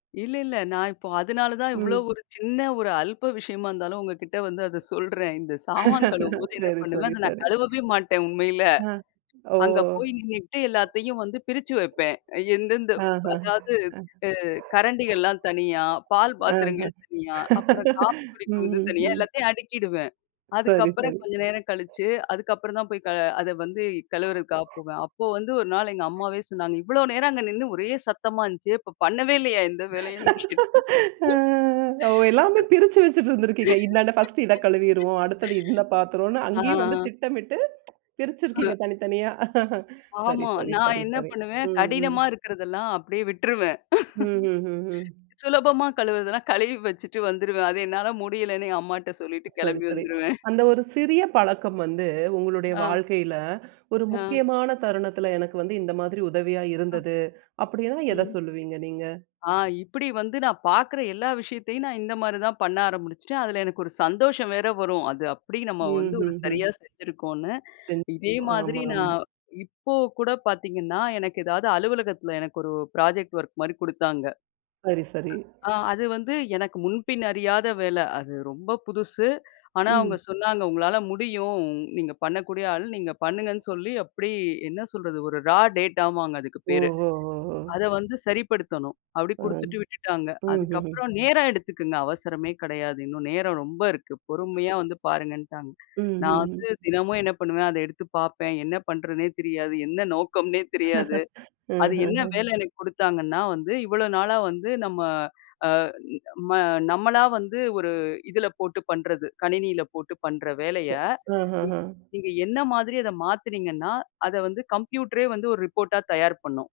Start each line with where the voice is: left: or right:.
left: இல்ல, இல்ல. நான் இப்போ அதுனால தான் இவ்ளோ
right: ம்.
left: ஒரு சின்ன ஒரு அல்ப்ப விஷயமா இருந்தாலும் உங்கக்கிட்ட வந்து அத சொல்றேன். இந்த சாமான் கழுவும்போது என்ன
right: சரி,
left: பண்ணுவேன்,
right: சரி,
left: அத நான்
right: சரி.
left: கழுவவே மாட்டேன் உண்மையில.
right: ஆ, ஓ!
left: அங்க போய் நின்னுக்கிட்டு எல்லாத்தையும் வந்து பிரிச்சு வப்பேன். அ எந்தெந்த
right: ஆஹா!
left: அதாவது
right: அ
left: அ கரண்டிகள்லாம் தனியா, பால்
right: ஆஹ்.
left: பாத்திரங்கள் தனியா அப்புறம் காஃபி
right: ம்,
left: குடிக்கிறது
right: ம்,
left: தனியா
right: ம்.
left: எல்லாத்தையும் அடுக்கிடுவேன்.
right: சரி,
left: அதுக்கப்புறம்
right: சரி.
left: கொஞ்ச நேரம் கழிச்சு அதுக்கப்புறம் தான் போய் [unintelligible] அத வந்து கழுவுறதுக்காக போவேன். அப்போ வந்து ஒரு நாள் எங்க அம்மாவே சொன்னாங்க. "இவ்ளோ நேரம் அங்க நின்னு ஒரே சத்தமா இருந்துச்சு. அப்ப பண்ணவே இல்லயா! எந்த வேலையும் இன்னும்" [unintelligible]
right: அஹ்! ஓ எல்லாமே பிரிச்சு வச்சுட்டு இருந்திருக்கீங்க. இன்ன, இன்ன பர்ஸ்ட் இத கழுவிருவோம். அடுத்தது இந்த பாத்திரோன்னு அங்கேயும் வந்து
left: ஆ.
right: திட்டமிட்டு பிரிச்சிருக்கீங்க.
left: அஹ்.
right: தனித்தனியா சரி,
left: ஆமா.
right: சரி,
left: நான்
right: சரி,
left: என்ன
right: சரி.
left: பண்ணுவேன்
right: ம், ம்.
left: கடினமா இருக்கிறதெல்லாம் அப்பிடியே விட்டுருவேன்.
right: ம்ஹ்ஹ்ஹ்ம்.
left: சுலபமா கழுவுறதெல்லாம் கழுவி வச்சுட்டு வந்துருவேன். "அது என்னால முடியல"ன்னு என் அம்மாட்ட சொல்லிட்டு
right: சரி,
left: கிளம்பி
right: சரி.
left: வந்துருவேன்.
right: அந்த ஒரு சிறிய பழக்கம் வந்து உங்களுடைய
left: ஆ.
right: வாழ்க்கையில ஒரு
left: அ.
right: முக்கியமான தருணத்துல "எனக்கு வந்து இந்த மாதிரி உதவியா
left: அ.
right: இருந்தது" அப்பிடின்னா எத
left: ம்.
right: சொல்லுவீங்க நீங்க?
left: ஆ இப்பிடி வந்து நான் பார்க்குற எல்லா விஷயத்தையும் நான் இந்தமாரி தான் பண்ண ஆரம்முச்சுட்டேன். அதில எனக்கு ஒரு சந்தோஷம் வேற வரும். அது அப்பிடி நம்ம வந்து ஒரு
right: ம்ஹ்ம்,
left: சரியா
right: ம்.
left: செஞ்சிருக்கோன்னு.
right: [unintelligible] ஆமா,
left: இதேமாதிரி
right: ஆமா.
left: நான் இப்ப கூட பார்த்தீங்கன்னா, எனக்கு ஏதாவது அலுவலகத்தில எனக்கு ஒரு புராஜெக்ட் ஒர்க்மாரி குடுத்தாங்க.
right: சரி, சரி.
left: ஆ அது வந்து எனக்கு முன்பின் அறியாத வேல. அது ரொம்ப புதுசு. ஆனா அவுங்க
right: ம்.
left: சொன்னாங்க "உங்களால முடியும். நீங்க பண்ணக்கூடிய ஆள். நீங்க பண்ணுங்கன்னு" சொல்லி அப்பிடி என்ன சொல்றது, ஒரு ரா டேட்டா வாங்க அதுக்கு பேரு.
right: ஓஹோ! ஹோ! ஹோ!
left: அத வந்து சரிப்படுத்தணும். அப்பிடி
right: ஆ,
left: குடுத்துட்டு விட்டுட்டாங்க.
right: ம்ஹ்ஹ்ம்.
left: அதுக்கப்புறம் "நேரம் எடுத்துக்குங்க, அவசரமே கெடையாது. இன்னும் நேரம் ரொம்ப இருக்கு. பொறுமையா வந்து பாருங்க"ன்ட்டாங்க.
right: ம்,
left: நான்
right: ம், ம்.
left: வந்து தினமும் என்ன பண்ணுவேன், அத எடுத்து பார்ப்பேன். என்ன பண்றதுன்னே தெரியாது. என்ன நோக்கம்னே தெரியாது.
right: அ, அ,
left: அது என்ன
right: அஹ்.
left: வேல எனக்கு குடுத்தாங்கன்னா வந்து, இவ்ளோ நாளா வந்து நம்ம அ [unintelligible] நம்ம நம்மளா வந்து ஒரு இதுல போட்டு பண்றது. கணினில போட்டு பண்ற வேலைய,
right: [unintelligible] அ, அ, ஆஹ்.
left: நீங்க என்ன மாதிரி அத மாத்துனீங்கன்னா, அத வந்து கம்ப்யூட்ரே வந்து ஒரு ரிப்போர்ட்டா தயார் பண்ணும்.